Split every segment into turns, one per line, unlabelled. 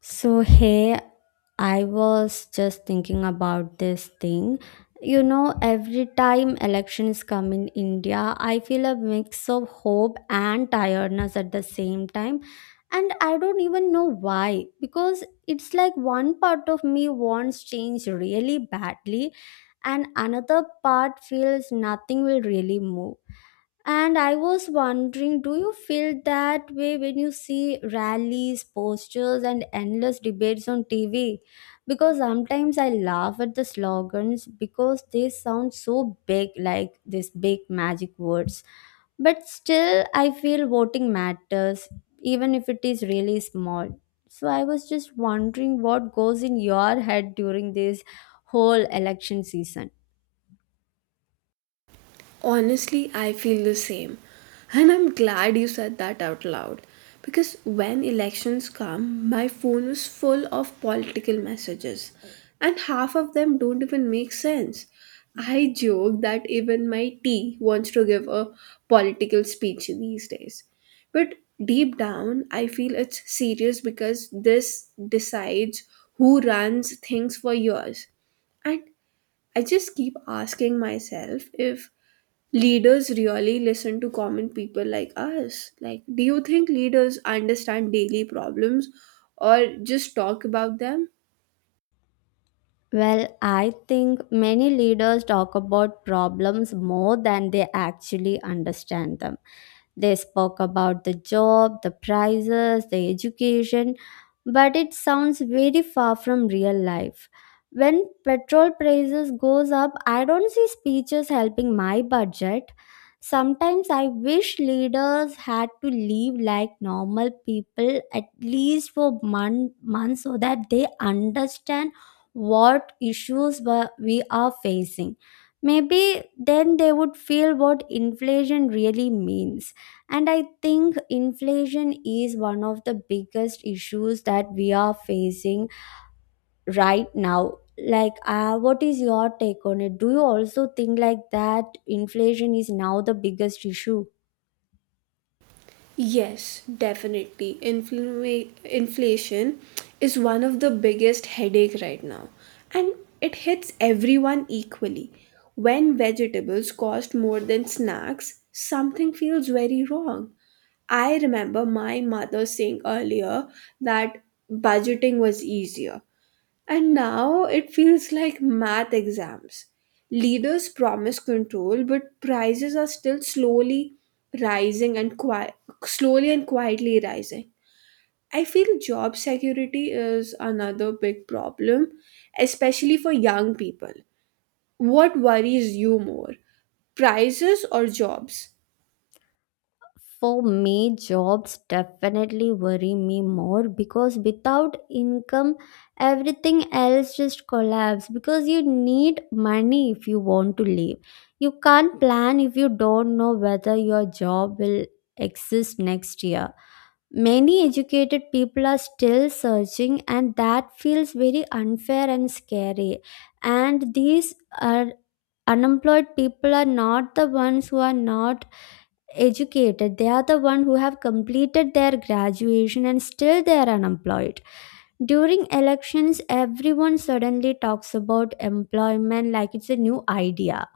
So, hey, I was just thinking about this thing. Every time election is come in India, I feel a mix of hope and tiredness at the same time. And I don't even know why, because it's like one part of me wants change really badly, and another part feels nothing will really move. And I was wondering, do you feel that way when you see rallies, posters, and endless debates on TV? Because sometimes I laugh at the slogans because they sound so big, like these big magic words. But still, I feel voting matters, even if it is really small. So I was just wondering what goes in your head during this whole election season.
Honestly, I feel the same. And I'm glad you said that out loud. Because when elections come, my phone is full of political messages. And half of them don't even make sense. I joke that even my tea wants to give a political speech these days. But deep down, I feel it's serious because this decides who runs things for years. And I just keep asking myself if leaders really listen to common people like us? Like, do you think leaders understand daily problems or just talk about them?
Well, I think many leaders talk about problems more than they actually understand them. They spoke about the job, the prices, the education, but it sounds very far from real life. When petrol prices goes up, I don't see speeches helping my budget. Sometimes I wish leaders had to live like normal people at least for months so that they understand what issues we are facing. Maybe then they would feel what inflation really means. And I think inflation is one of the biggest issues that we are facing right now. Like, what is your take on it? Do you also think like that inflation is now the biggest issue?
Yes, definitely. Inflation is one of the biggest headache right now, and it hits everyone equally. When vegetables cost more than snacks, something feels very wrong. I remember my mother saying earlier that budgeting was easier, and now it feels like math exams. Leaders promise control, but prices are still slowly rising and qui- slowly and quietly rising. I feel job security is another big problem, especially for young people. What worries you more, prices or jobs?
For me, jobs definitely worry me more because without income, everything else just collapse. Because you need money if you want to live. You can't plan if you don't know whether your job will exist next year. Many educated people are still searching, and that feels very unfair and scary. And these are unemployed people are not the ones who are not educated, they are the one who have completed their graduation and still they are unemployed. During elections, everyone suddenly talks about employment like it's a new idea.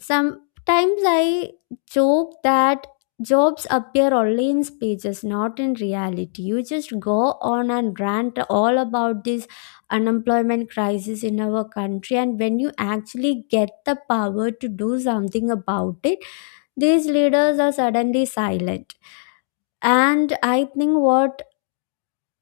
Sometimes I joke that jobs appear only in speeches, not in reality. You just go on and rant all about this unemployment crisis in our country, and when you actually get the power to do something about it, these leaders are suddenly silent. And I think what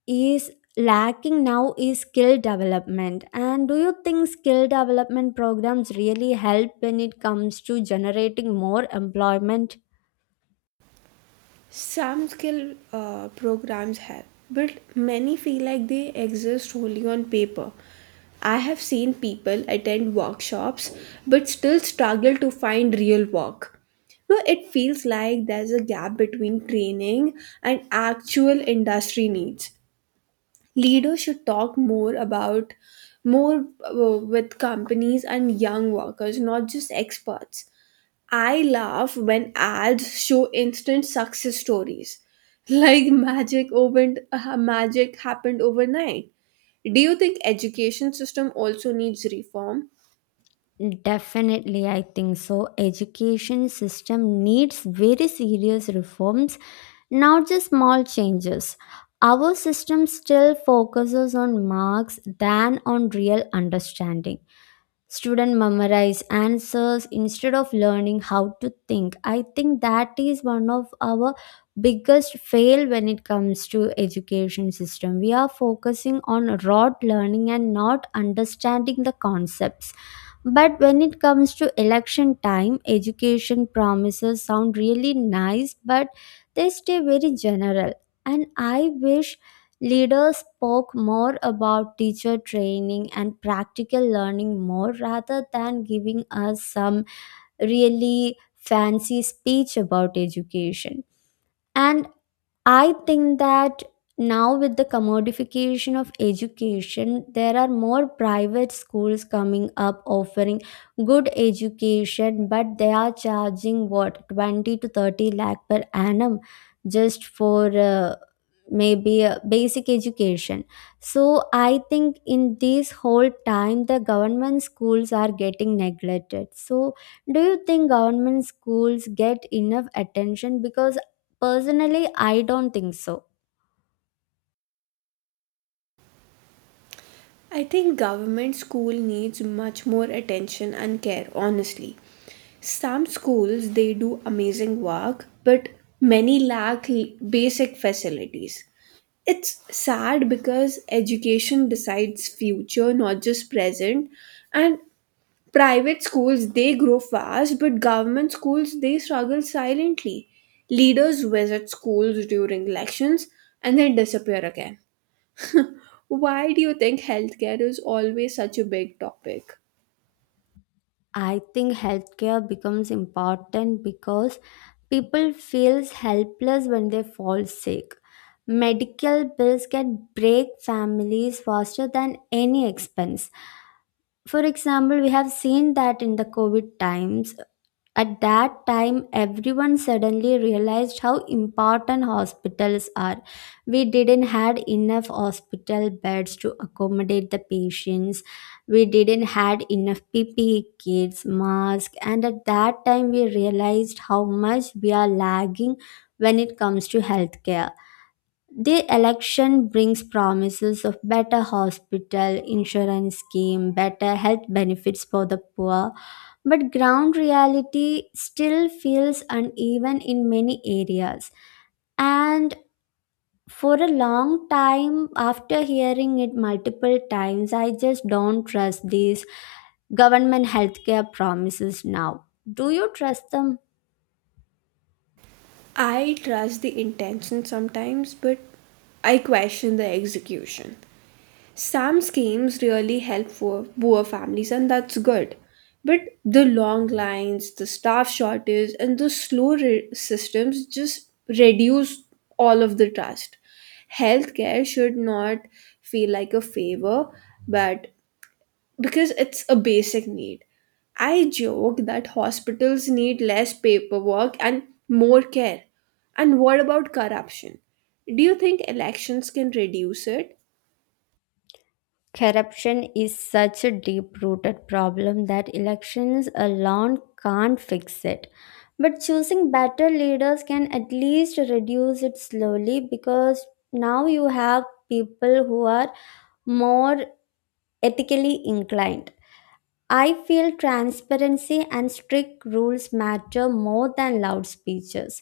is lacking now is skill development. And do you think skill development programs really help when it comes to generating more employment?
Some skill programs help, but many feel like they exist only on paper. I have seen people attend workshops but still struggle to find real work. No, it feels like there's a gap between training and actual industry needs. Leaders should talk more about more with companies and young workers, not just experts. I laugh when ads show instant success stories, like magic happened overnight. Do you think education system also needs reform?
Definitely, I think so. Education system needs very serious reforms, not just small changes. Our system still focuses on marks than on real understanding. Student memorize answers instead of learning how to think. I think that is one of our biggest fail when it comes to education system. We are focusing on rote learning and not understanding the concepts. But when it comes to election time, education promises sound really nice, but they stay very general. And I wish leaders spoke more about teacher training and practical learning more rather than giving us some really fancy speech about education. And I think that now, with the commodification of education, there are more private schools coming up offering good education, but they are charging what 20 to 30 lakh per annum just for maybe basic education. So, I think in this whole time, the government schools are getting neglected. So, do you think government schools get enough attention? Because personally, I don't think so.
I think government school needs much more attention and care, honestly. Some schools they do amazing work, but many lack basic facilities. It's sad because education decides future, not just present, and private schools they grow fast, but government schools they struggle silently. Leaders visit schools during elections and then disappear again. Why do you think healthcare is always such a big topic?
I think healthcare becomes important because people feels helpless when they fall sick. Medical bills can break families faster than any expense. For example, we have seen that in the COVID times. At that time, everyone suddenly realized how important hospitals are. We didn't had enough hospital beds to accommodate the patients. We didn't had enough PPE kits, masks, and at that time we realized how much we are lagging when it comes to healthcare. The election brings promises of better hospital, insurance scheme, better health benefits for the poor but ground reality still feels uneven in many areas. And for a long time, after hearing it multiple times, I just don't trust these government healthcare promises now. Do you trust them?
I trust the intention sometimes, but I question the execution. Some schemes really help poor families, and that's good. But the long lines, the staff shortage, and the slow systems just reduce all of the trust. Healthcare should not feel like a favor, but because it's a basic need. I joke that hospitals need less paperwork and more care. And what about corruption? Do you think elections can reduce it?
Corruption is such a deep rooted problem that elections alone can't fix it. But choosing better leaders can at least reduce it slowly because now you have people who are more ethically inclined. I feel transparency and strict rules matter more than loud speeches.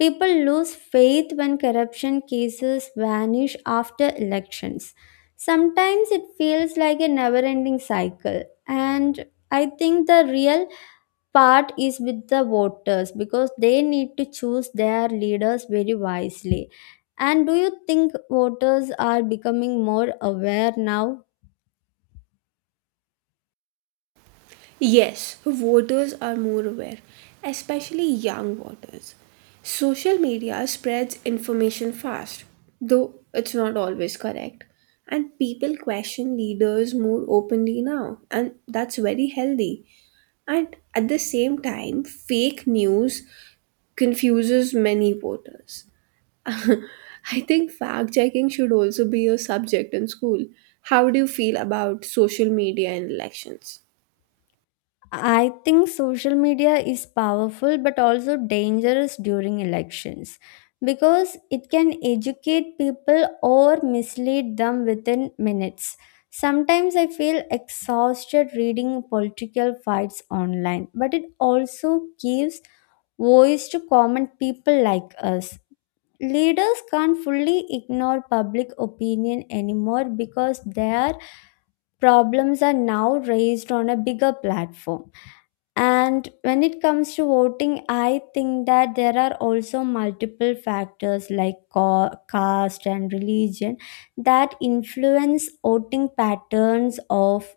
People lose faith when corruption cases vanish after elections. Sometimes it feels like a never ending cycle. And I think the real part is with the voters because they need to choose their leaders very wisely. And do you think voters are becoming more aware now?
Yes, voters are more aware, especially young voters. Social media spreads information fast, though it's not always correct. And people question leaders more openly now, and that's very healthy. And at the same time, fake news confuses many voters. I think fact checking should also be a subject in school. How do you feel about social media and elections?
I think social media is powerful but also dangerous during elections because it can educate people or mislead them within minutes. Sometimes I feel exhausted reading political fights online, but it also gives voice to common people like us. Leaders can't fully ignore public opinion anymore because their problems are now raised on a bigger platform. And when it comes to voting, I think that there are also multiple factors like caste and religion that influence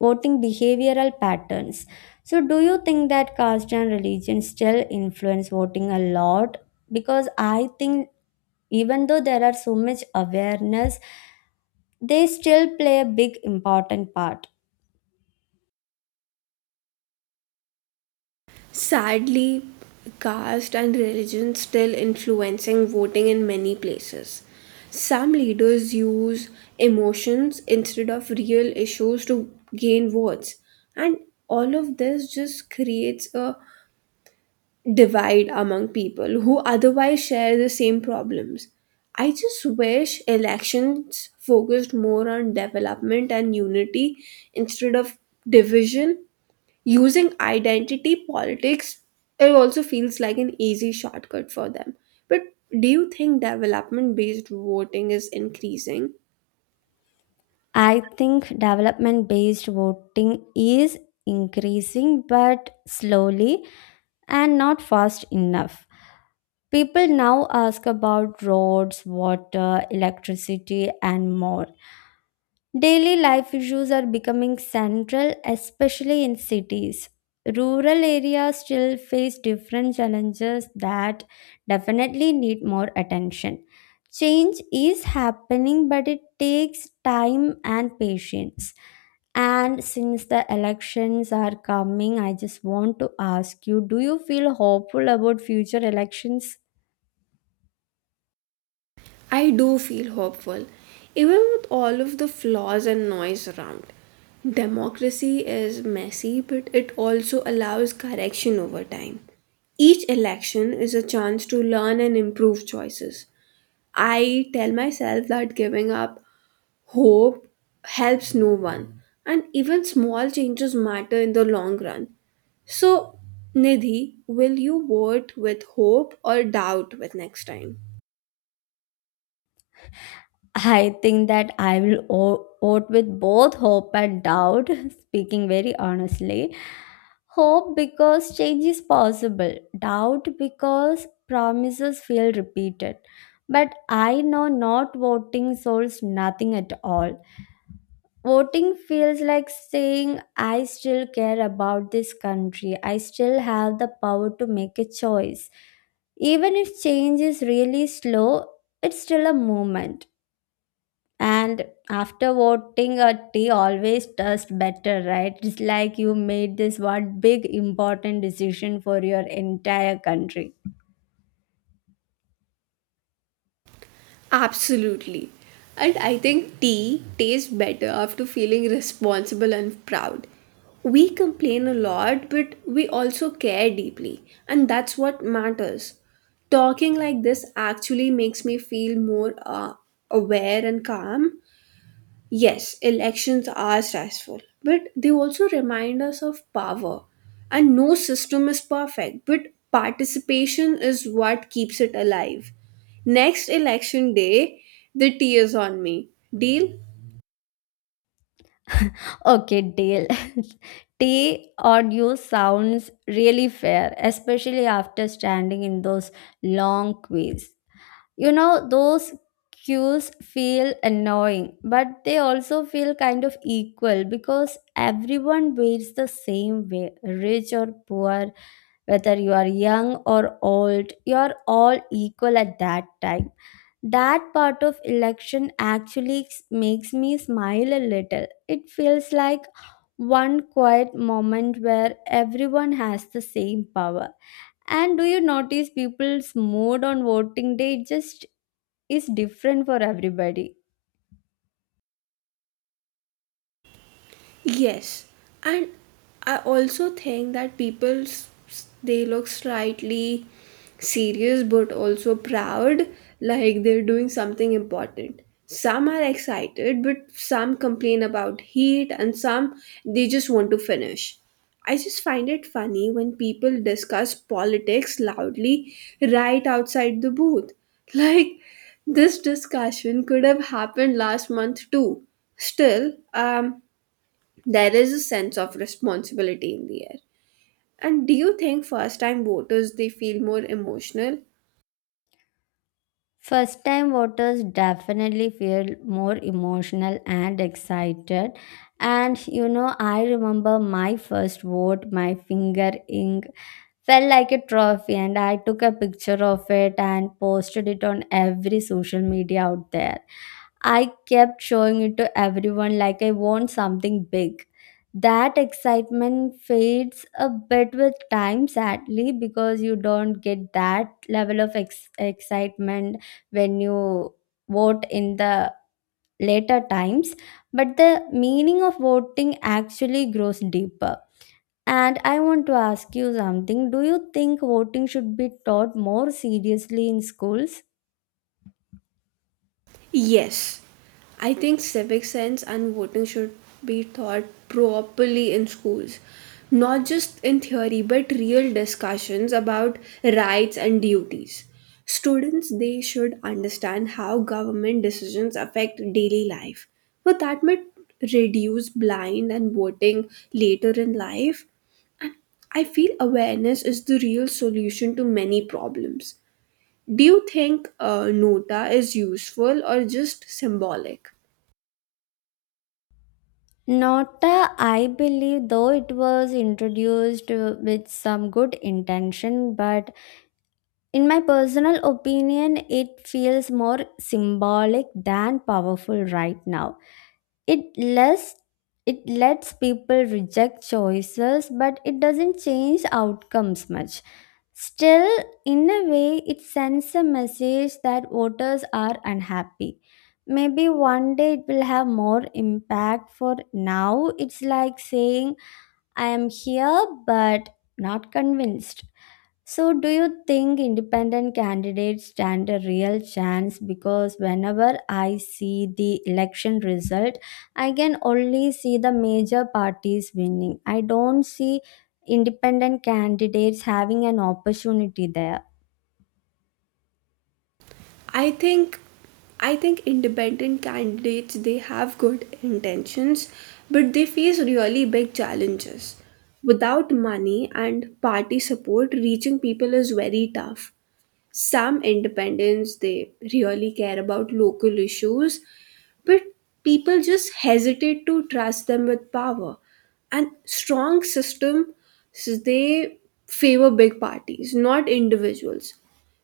voting behavioral patterns. So, do you think that caste and religion still influence voting a lot? Because I think even though there are so much awareness, they still play a big important part.
Sadly, caste and religion still influencing voting in many places. Some leaders use emotions instead of real issues to gain votes, and all of this just creates a divide among people who otherwise share the same problems. I just wish elections focused more on development and unity instead of division. Using identity politics, it also feels like an easy shortcut for them. But do you think development based voting is increasing?
I think development based voting is increasing, but slowly and not fast enough. People now ask about roads, water, electricity, and more. Daily life issues are becoming central, especially in cities. Rural areas still face different challenges that definitely need more attention. Change is happening, but it takes time and patience. And since the elections are coming, I just want to ask you, do you feel hopeful about future elections?
I do feel hopeful, even with all of the flaws and noise around. Democracy is messy, but it also allows correction over time. Each election is a chance to learn and improve choices. I tell myself that giving up hope helps no one, and even small changes matter in the long run. So, Nidhi, will you vote with hope or doubt with next time?
I think that I will vote with both hope and doubt, speaking very honestly. Hope because change is possible, doubt because promises feel repeated. But I know not voting solves nothing at all. Voting feels like saying, I still care about this country. I still have the power to make a choice. Even if change is really slow, it's still a movement. And after voting, a tea always tastes better, right? It's like you made this one big important decision for your entire country.
Absolutely. And I think tea tastes better after feeling responsible and proud. We complain a lot, but we also care deeply, and that's what matters. Talking like this actually makes me feel more aware and calm. Yes, elections are stressful, but they also remind us of power. And no system is perfect, but participation is what keeps it alive. Next election day, the tea is on me. Deal?
Okay, deal. Tea audio sounds really fair, especially after standing in those long queues. Those queues feel annoying, but they also feel kind of equal because everyone waits the same way, rich or poor, whether you are young or old, you are all equal at that time. That part of election actually makes me smile a little. It feels like one quiet moment where everyone has the same power. And do you notice people's mood on voting day just is different for everybody?
Yes, and I also think that people they look slightly serious but also proud, like they're doing something important. Some are excited, but some complain about heat, and some they just want to finish. I just find it funny when people discuss politics loudly right outside the booth. Like, this discussion could have happened last month too. Still, there is a sense of responsibility in the air. And do you think first time voters they feel more emotional?
First time voters definitely feel more emotional and excited. And I remember my first vote. My finger ink felt like a trophy, and I took a picture of it and posted it on every social media out there. I kept showing it to everyone like I want something big. That excitement fades a bit with time, sadly, because you don't get that level of excitement when you vote in the later times. But the meaning of voting actually grows deeper. And I want to ask you something. Do you think voting should be taught more seriously in schools?
Yes, I think civic sense and voting should be taught properly in schools, not just in theory but real discussions about rights and duties. Students they should understand how government decisions affect daily life. But that might reduce blind and voting later in life. And I feel awareness is the real solution to many problems. Do you think nota is useful or just symbolic?
Nota, I believe, though it was introduced with some good intention, but in my personal opinion, it feels more symbolic than powerful right now. It less it lets people reject choices, but it doesn't change outcomes much. Still, in a way, it sends a message that voters are unhappy. Maybe one day it will have more impact. For now, it's like saying, I am here but not convinced. So, do you think independent candidates stand a real chance? Because whenever I see the election result, I can only see the major parties winning. I don't see independent candidates having an opportunity there.
I think I think independent candidates they have good intentions, but they face really big challenges. Without money and party support, reaching people is very tough. Some independents they really care about local issues, but people just hesitate to trust them with power and strong system, so they favor big parties, not individuals.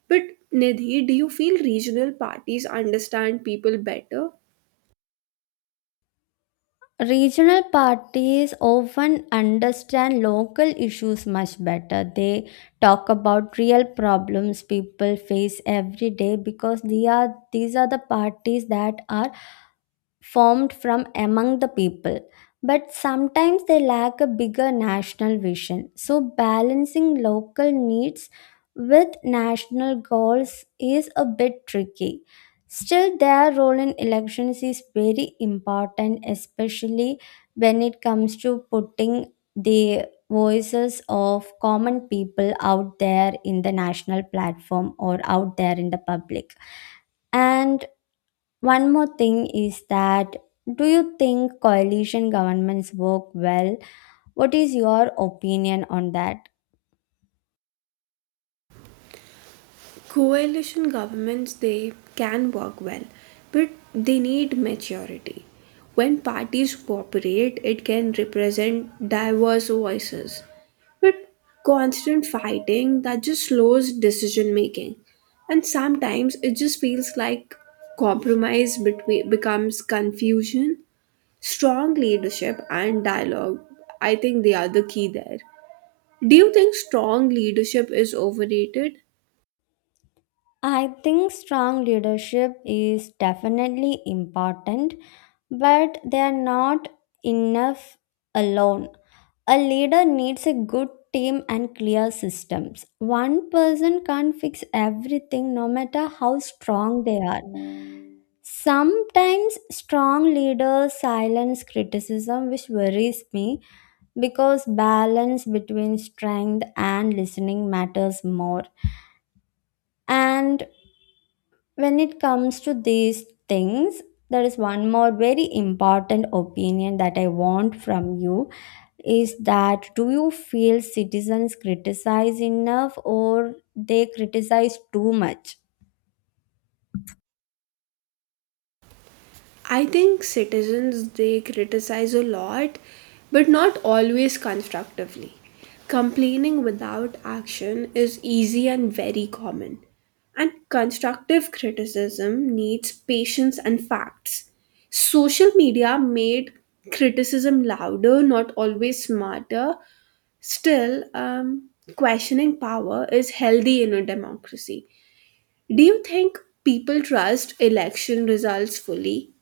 But Nidhi, do you feel regional parties understand people better?
Regional parties often understand local issues much better. They talk about real problems people face every day because they are these are the parties that are formed from among the people, but sometimes they lack a bigger national vision. So, balancing local needs with national goals is a bit tricky. Still, their role in elections is very important, especially when it comes to putting the voices of common people out there in the national platform or out there in the public. And one more thing is that do you think coalition governments work well? What is your opinion on that?
Coalition governments they can work well, but they need maturity. When parties cooperate, it can represent diverse voices, but constant fighting that just slows decision making. And sometimes it just feels like compromise between becomes confusion. Strong leadership and dialogue, I think they are the key there. Do you think strong leadership is overrated?
I think strong leadership is definitely important, but they are not enough alone. A leader needs a good team and clear systems. One person can't fix everything no matter how strong they are. Sometimes strong leaders silence criticism, which worries me because balance between strength and listening matters more. And when it comes to these things, there is one more very important opinion that I want from you is that do you feel citizens criticize enough or they criticize too much?
I think citizens they criticize a lot, but not always constructively. Complaining without action is easy and very common. And constructive criticism needs patience and facts. Social media made criticism louder, not always smarter. Still, questioning power is healthy in a democracy. Do you think people trust election results fully?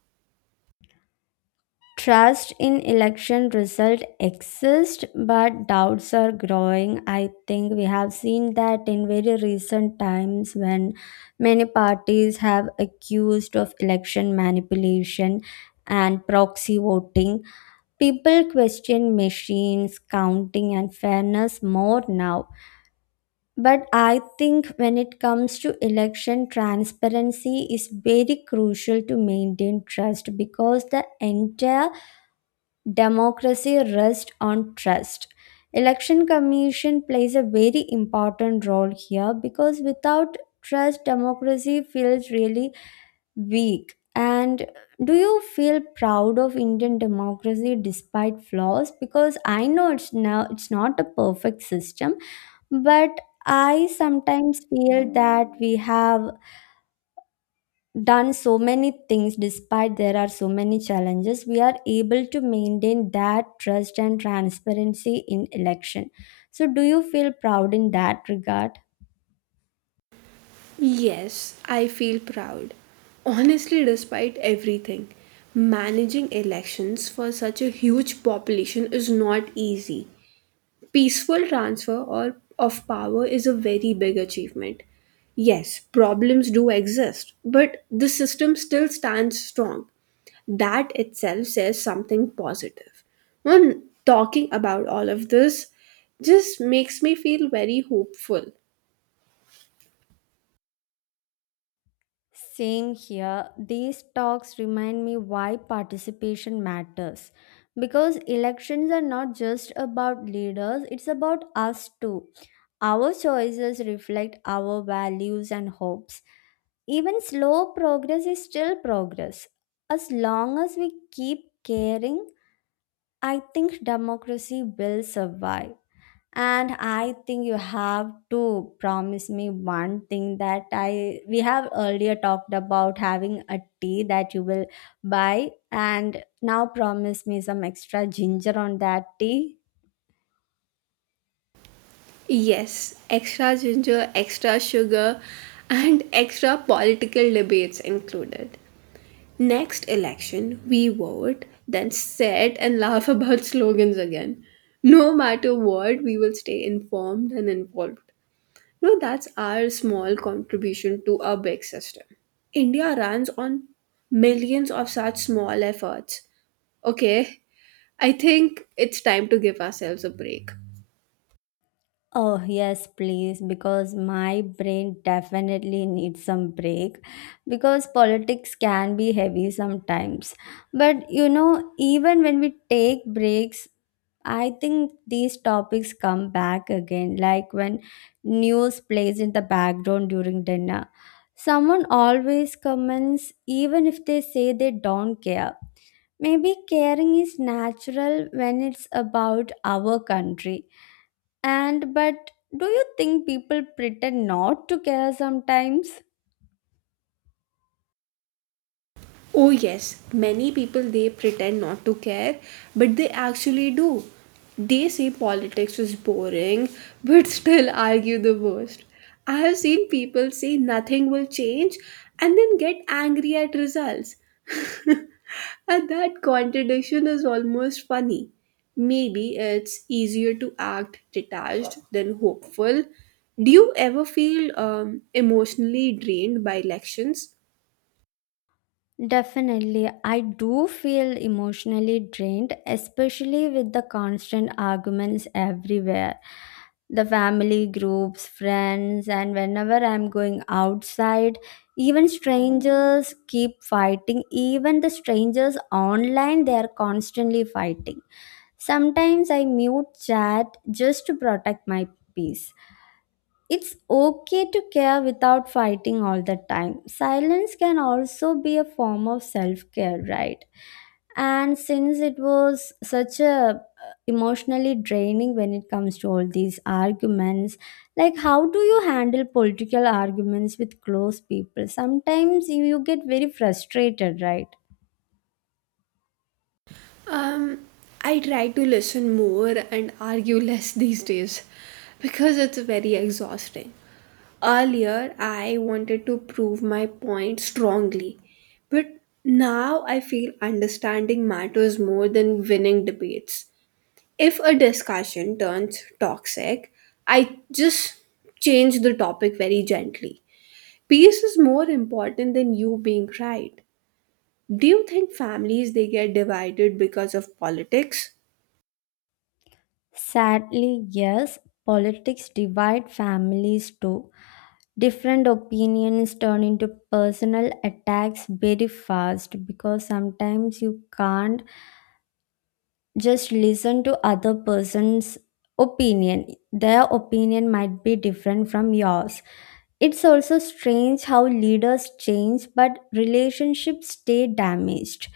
Trust in election result exists, but doubts are growing. I think we have seen that in very recent times when many parties have accused of election manipulation and proxy voting. People question machines, counting, and fairness more now. But I think when it comes to election, transparency is very crucial to maintain trust because the entire democracy rests on trust. Election Commission plays a very important role here because without trust, democracy feels really weak. And do you feel proud of Indian democracy despite flaws? Because I know it's not a perfect system, but I sometimes feel that we have done so many things despite there are so many challenges we are able to maintain that trust and transparency in election, so do you feel proud in that regard?
Yes, I feel proud. Honestly, despite everything, managing elections for such a huge population is not easy. Peaceful transfer or of power is a very big achievement. Yes, problems do exist, but the system still stands strong. That itself says something positive. When talking about all of this just makes me feel very hopeful.
Same here, these talks remind me why participation matters because elections are not just about leaders, it's about us too. Our choices reflect our values and hopes. Even slow progress is still progress. As long as we keep caring, I think democracy will survive. And I think you have to promise me one thing that I we have earlier talked about having a tea that you will buy, and now promise me some extra ginger on that tea.
Yes, extra ginger, extra sugar, and extra political debates included. Next election, we vote, then sit and laugh about slogans again. No matter what, we will stay informed and involved. No, that's our small contribution to our big system. India runs on millions of such small efforts. Okay, I think it's time to give ourselves a break.
Oh, yes, please, because my brain definitely needs some break because politics can be heavy sometimes. But you know, even when we take breaks, I think these topics come back again, like when news plays in the background during dinner. Someone always comments, even if they say they don't care. Maybe caring is natural when it's about our country, and but do you think people pretend not to care sometimes?
Oh, yes, many people they pretend not to care, but they actually do. They say politics is boring, but still argue the most. I have seen people say nothing will change and then get angry at results. And that contradiction is almost funny. Maybe it's easier to act detached than hopeful. Do you ever feel emotionally drained by elections?
Definitely, I do feel emotionally drained, especially with the constant arguments everywhere. The family groups, friends, and whenever I'm going outside, even strangers keep fighting. Even the strangers online, they are constantly fighting. Sometimes I mute chat just to protect my peace. It's okay to care without fighting all the time. Silence can also be a form of self-care, right? And since it was such a emotionally draining when it comes to all these arguments, like how do you handle political arguments with close people? Sometimes you get very frustrated, right?
Um, I try to listen more and argue less these days because it's very exhausting. Earlier, I wanted to prove my point strongly, but now I feel understanding matters more than winning debates. If a discussion turns toxic, I just change the topic very gently. Peace is more important than you being right. Do you think families they get divided because of politics?
Sadly, yes, politics divide families too, different opinions turn into personal attacks very fast because sometimes you can't just listen to other person's opinion. Their opinion might be different from yours. It's also strange how leaders change but relationships stay damaged.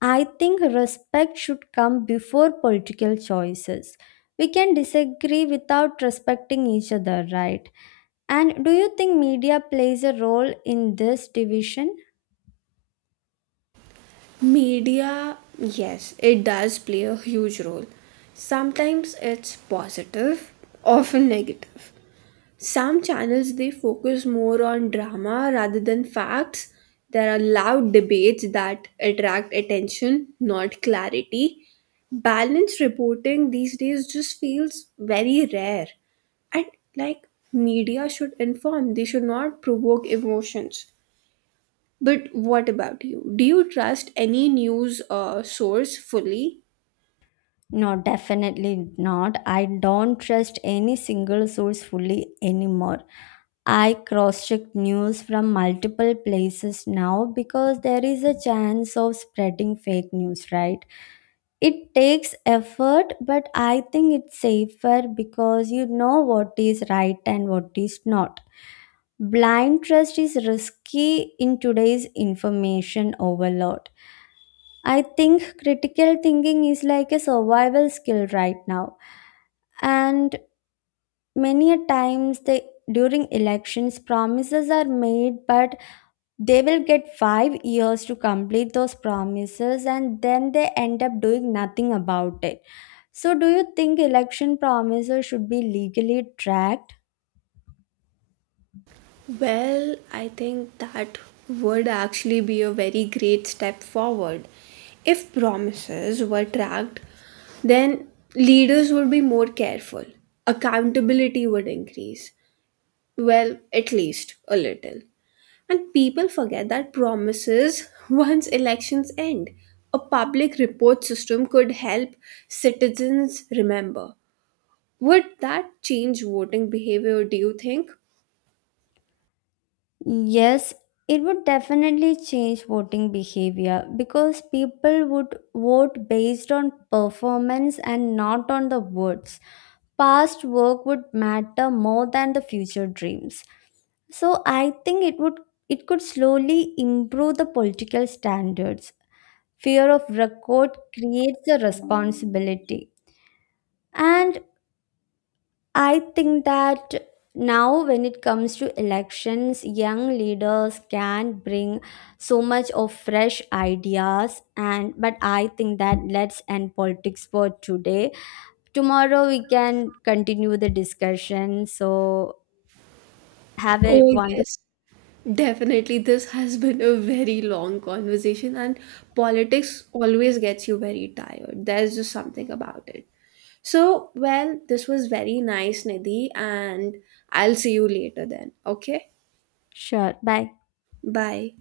I think respect should come before political choices. We can disagree without respecting each other, right? And do you think media plays a role in this division?
Media, yes, it does play a huge role. Sometimes it's positive, often negative. Some channels they focus more on drama rather than facts. There are loud debates that attract attention, not clarity. Balanced reporting these days just feels very rare. And like media should inform, they should not provoke emotions. But what about you? Do you trust any news source fully?
No, definitely not. I don't trust any single source fully anymore. I cross check news from multiple places now because there is a chance of spreading fake news, right? It takes effort, but I think it's safer because you know what is right and what is not. Blind trust is risky in today's information overload. I think critical thinking is like a survival skill right now. And many a times they during elections promises are made but they will get 5 years to complete those promises and then they end up doing nothing about it. So do you think election promises should be legally tracked?
Well, I think that would actually be a very great step forward. If promises were tracked, then leaders would be more careful. Accountability would increase. Well, at least a little. And people forget that promises once elections end. A public report system could help citizens remember. Would that change voting behavior, do you think?
Yes, it would definitely change voting behavior because people would vote based on performance and not on the words. Past work would matter more than the future dreams. So I think it would it could slowly improve the political standards. Fear of record creates a responsibility. And I think that now, when it comes to elections, young leaders can bring so much of fresh ideas, and but I think that let's end politics for today. Tomorrow we can continue the discussion. So have a
Oh,
wonderful
yes. Definitely, this has been a very long conversation, and politics always gets you very tired. There's just something about it. So, well, this was very nice, Nidhi, and I'll see you later then. Okay?
sure. Bye.
Bye.